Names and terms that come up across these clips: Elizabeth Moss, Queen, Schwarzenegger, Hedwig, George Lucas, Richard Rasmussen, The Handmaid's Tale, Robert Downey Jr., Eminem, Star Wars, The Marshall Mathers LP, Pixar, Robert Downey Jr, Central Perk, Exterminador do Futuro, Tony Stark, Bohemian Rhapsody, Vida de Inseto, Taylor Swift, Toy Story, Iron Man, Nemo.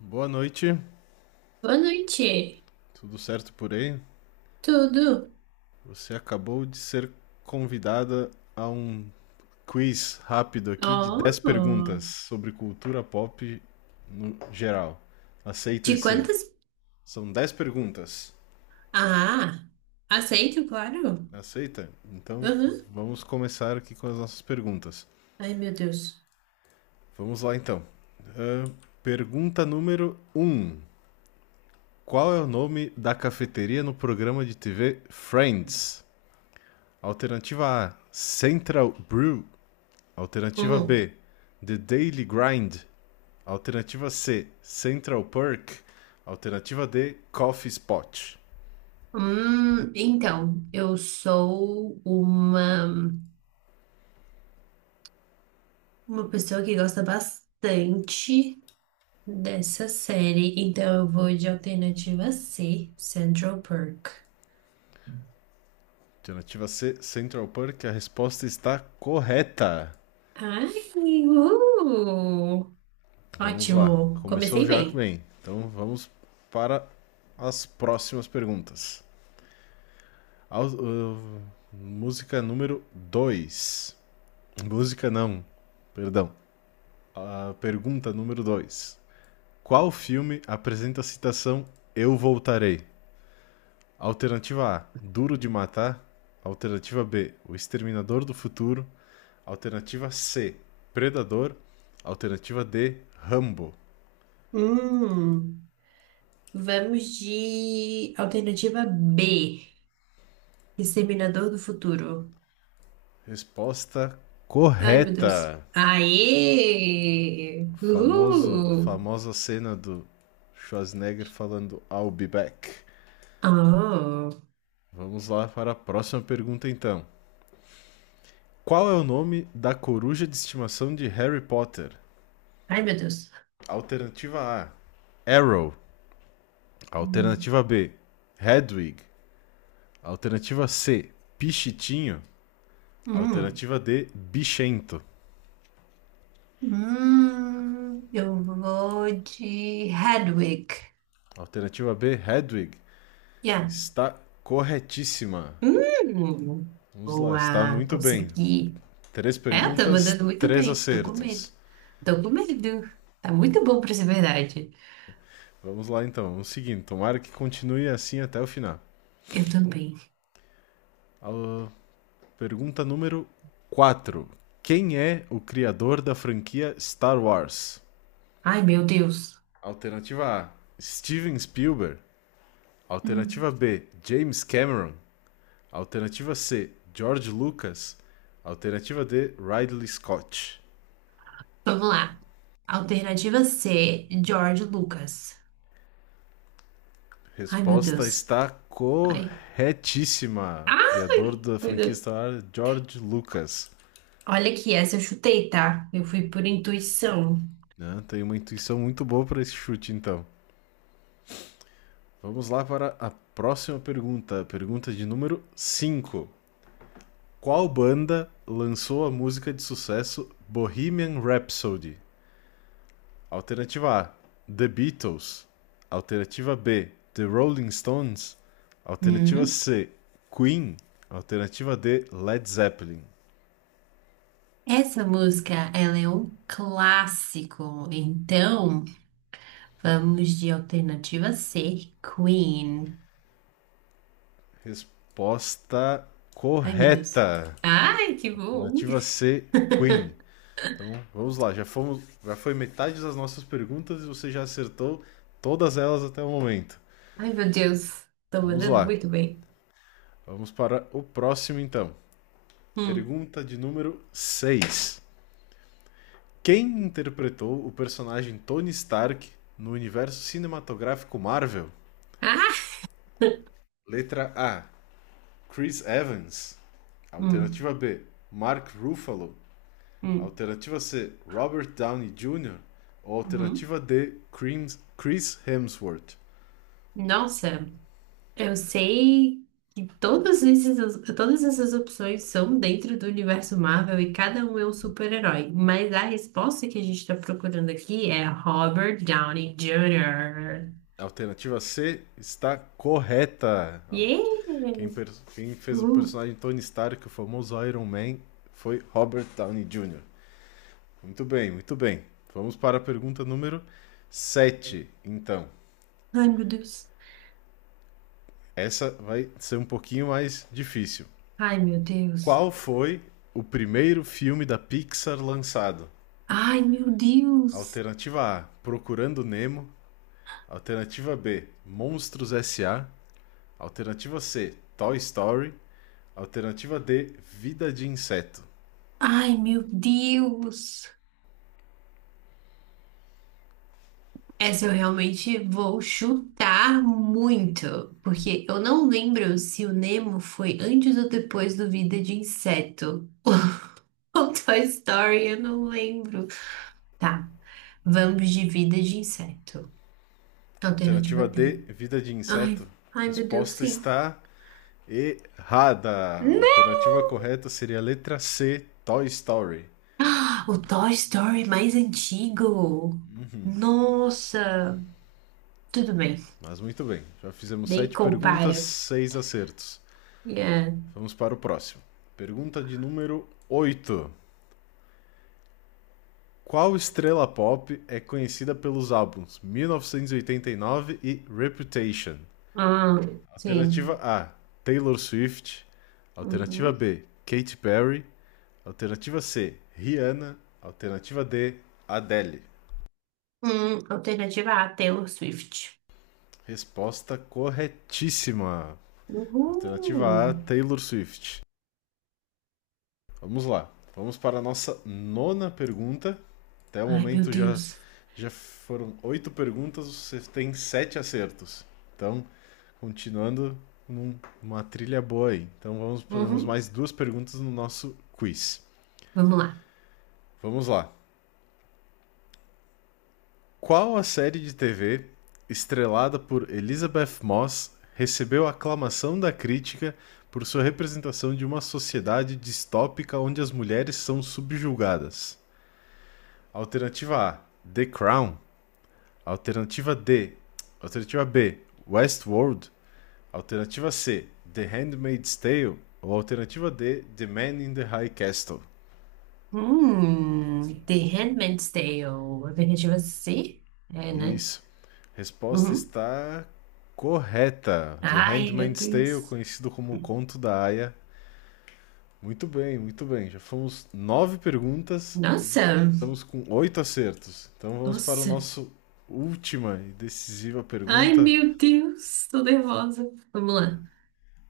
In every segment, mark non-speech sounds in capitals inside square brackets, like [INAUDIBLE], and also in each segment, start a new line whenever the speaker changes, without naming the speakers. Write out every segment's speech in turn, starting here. Boa noite,
Boa noite.
tudo certo por aí?
Tudo?
Você acabou de ser convidada a um quiz rápido aqui de 10 perguntas
Oh,
sobre cultura pop no geral. Aceita
de
esse?
quantas?
São 10 perguntas.
Ah, aceito, claro.
Aceita? Então
Uhum.
vamos começar aqui com as nossas perguntas.
Ai, meu Deus.
Vamos lá então. Ahn, pergunta número um: Qual é o nome da cafeteria no programa de TV Friends? Alternativa A: Central Brew. Alternativa
Hum.
B, The Daily Grind. Alternativa C, Central Perk. Alternativa D, Coffee Spot.
Então, eu sou uma pessoa que gosta bastante dessa série, então eu vou de alternativa C, Central Perk.
Alternativa C, Central Perk. A resposta está correta.
Ai, uh,
Vamos lá.
ótimo.
Começou
Comecei
já
bem.
bem. Então vamos para as próximas perguntas. Au- uh, música número 2. Música não, perdão. A pergunta número 2. Qual filme apresenta a citação Eu Voltarei? Alternativa A, Duro de Matar. Alternativa B, O Exterminador do Futuro. Alternativa C, Predador. Alternativa D, Rambo.
Hum. Vamos de alternativa B, Exterminador do Futuro.
Resposta
Ai, meu Deus.
correta.
Aê!
O famoso,
Uhul!
famosa cena do Schwarzenegger falando I'll be back.
Oh.
Vamos lá para a próxima pergunta então. Qual é o nome da coruja de estimação de Harry Potter?
Ai, meu Deus.
Alternativa A, Arrow.
Hum.
Alternativa B, Hedwig. Alternativa C, Pichitinho.
Hum.
Alternativa D, Bichento.
Hum. Eu vou de Hedwig.
Alternativa B, Hedwig.
Yeah.
Está corretíssima.
Hum.
Vamos lá, está
Boa,
muito bem.
consegui.
Três
É, tá
perguntas,
mandando muito
três
bem. Tô com medo.
acertos.
Tô com medo. Tá muito bom pra ser verdade.
Vamos lá então, vamos seguindo. Tomara que continue assim até o final.
Eu também.
A pergunta número 4. Quem é o criador da franquia Star Wars?
Ai, meu Deus.
Alternativa A, Steven Spielberg. Alternativa B, James Cameron. Alternativa C, George Lucas. Alternativa D, Ridley Scott.
Vamos lá. Alternativa C, George Lucas. Ai, meu
Resposta
Deus.
está
Ai.
corretíssima. Criador
Ai,
da
coisa.
franquia Star Wars, George Lucas.
Olha aqui, essa eu chutei, tá? Eu fui por intuição.
Né? Tem uma intuição muito boa para esse chute, então. Vamos lá para a próxima pergunta. Pergunta de número 5. Qual banda lançou a música de sucesso Bohemian Rhapsody? Alternativa A, The Beatles. Alternativa B, The Rolling Stones. Alternativa
Hum,
C, Queen. Alternativa D, Led Zeppelin.
Essa música, ela é um clássico. Então, vamos de alternativa C, Queen.
Resposta
Ai, meu Deus.
correta.
Ai, que bom.
Alternativa C, Queen. Então, vamos lá, já fomos, já foi metade das nossas perguntas e você já acertou todas elas até o momento.
Ai, meu Deus. Tô
Vamos
mandando
lá.
muito bem.
Vamos para o próximo então.
Hum.
Pergunta de número 6. Quem interpretou o personagem Tony Stark no universo cinematográfico Marvel?
Ah!
Letra A: Chris Evans.
Hum,
Alternativa B: Mark Ruffalo.
hum,
Alternativa C: Robert Downey Jr. Ou
hum.
alternativa D: Chris- Hemsworth.
Nossa. Eu sei que todas esses, todas essas opções são dentro do universo Marvel e cada um é um super-herói, mas a resposta que a gente está procurando aqui é Robert Downey Jr.
Alternativa C está correta.
Yeah!
Quem, quem fez o
Uh,
personagem Tony Stark, o famoso Iron Man, foi Robert Downey Jr. Muito bem, muito bem. Vamos para a pergunta número 7 então.
ai, meu Deus.
Essa vai ser um pouquinho mais difícil.
Ai, meu Deus.
Qual foi o primeiro filme da Pixar lançado?
Ai, meu Deus.
Alternativa A: Procurando Nemo. Alternativa B: Monstros S A. Alternativa C: Toy Story. Alternativa D: Vida de Inseto.
Ai, meu Deus. Essa eu realmente vou chutar muito, porque eu não lembro se o Nemo foi antes ou depois do Vida de Inseto. [LAUGHS] [LAUGHS] Com Toy Story, eu não lembro. Tá. Vamos de vida de inseto. Alternativa
Alternativa
D.
D: Vida de
Ai,
Inseto.
ai, meu Deus,
Resposta
sim.
está errada! A
Né? [GASPS]
alternativa correta seria a letra C, Toy Story.
Ah, o Toy Story mais antigo. Nossa. Tudo bem.
Mas muito bem, já fizemos
Nem
sete perguntas,
compara.
seis acertos.
Yeah.
Vamos para o próximo. Pergunta de número 8. Qual estrela pop é conhecida pelos álbuns 1989 e 89 e Reputation?
Ah, sim.
Alternativa A, Taylor Swift. Alternativa
Uhum.
B, Katy Perry. Alternativa C, Rihanna. Alternativa D, Adele.
Alternativa A, Taylor Swift.
Resposta corretíssima.
Uhul.
Alternativa A, Taylor Swift. Vamos lá. Vamos para a nossa nona pergunta. Até o
Ai, meu
momento já,
Deus.
já foram oito perguntas, você tem sete acertos. Então, continuando numa trilha boa aí. Então, vamos, podemos
Uhum.
mais duas perguntas no nosso quiz.
Vamos lá.
Vamos lá. Qual a série de TV, estrelada por Elizabeth Moss, recebeu aclamação da crítica por sua representação de uma sociedade distópica onde as mulheres são subjugadas? Alternativa A: The Crown. Alternativa D. Alternativa B: Westworld. Alternativa C: The Handmaid's Tale. Ou alternativa D: The Man in the High Castle.
The Handmaid's Tale. A Vingativa C? É, né?
Isso. Resposta
Uhum.
está correta. De
Ai, meu
Handmaid's Tale,
Deus.
conhecido como O Conto da Aia. Muito bem, muito bem. Já fomos nove perguntas e já
Nossa,
estamos com oito acertos. Então vamos para o
nossa.
nosso última e decisiva
Ai,
pergunta.
meu Deus, tô nervosa. Vamos lá.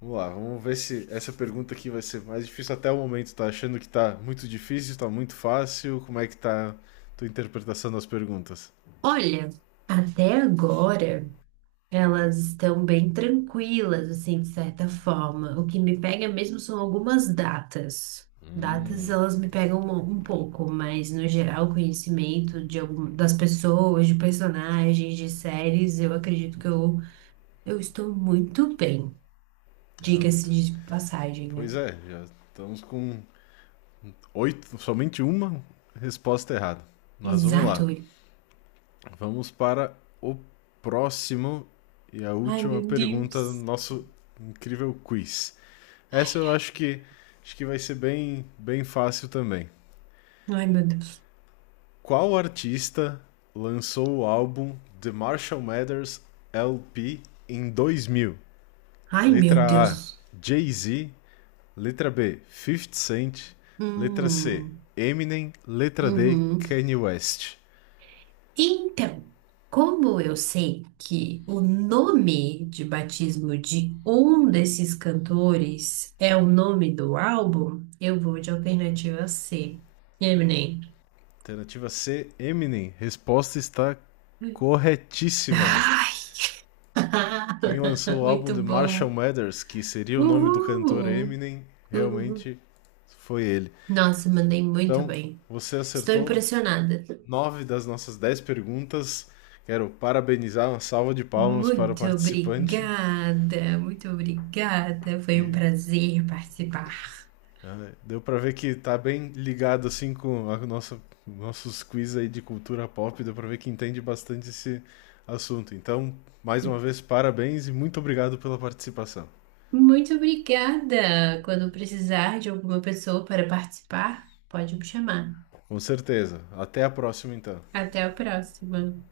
Vamos lá, vamos ver se essa pergunta aqui vai ser mais difícil até o momento. Tá achando que tá muito difícil, tá muito fácil? Como é que tá a tua interpretação das perguntas?
Olha, até agora. Elas estão bem tranquilas, assim, de certa forma. O que me pega mesmo são algumas datas. Datas, elas me pegam um pouco, mas no geral, conhecimento de algum, das pessoas, de personagens, de séries, eu acredito que eu estou muito bem.
Ah,
Diga-se
muito.
de passagem,
Pois
né?
é, já estamos com oito, somente uma resposta errada. Mas vamos lá.
Exato.
Vamos para o próximo e a
Ai,
última
meu
pergunta do
Deus.
nosso incrível quiz. Essa eu acho que vai ser bem bem fácil também.
Ai, meu Deus.
Qual artista lançou o álbum The Marshall Mathers LP em 2000?
Ai, meu
Letra A,
Deus.
Jay-Z, letra B, 50 Cent, letra C,
Hum,
Eminem, letra D,
uhum.
Kanye West.
Então, como eu sei que o nome de batismo de um desses cantores é o nome do álbum, eu vou de alternativa C. Eminem.
Alternativa C, Eminem. Resposta está corretíssima.
Ai!
Quem lançou
[LAUGHS]
o álbum
Muito
de Marshall
bom.
Mathers, que seria o nome do cantor
Uhul.
Eminem,
Uhul.
realmente foi ele.
Nossa, mandei muito
Então,
bem.
você
Estou
acertou
impressionada.
nove das nossas 10 perguntas. Quero parabenizar, uma salva de palmas para o
Muito
participante.
obrigada, muito obrigada. Foi um
E
prazer participar.
Deu pra ver que tá bem ligado assim com a nossos quiz aí de cultura pop, deu pra ver que entende bastante esse assunto. Então, mais uma vez, parabéns e muito obrigado pela participação.
Muito obrigada. Quando precisar de alguma pessoa para participar, pode me chamar.
Com certeza. Até a próxima, então.
Até a próxima.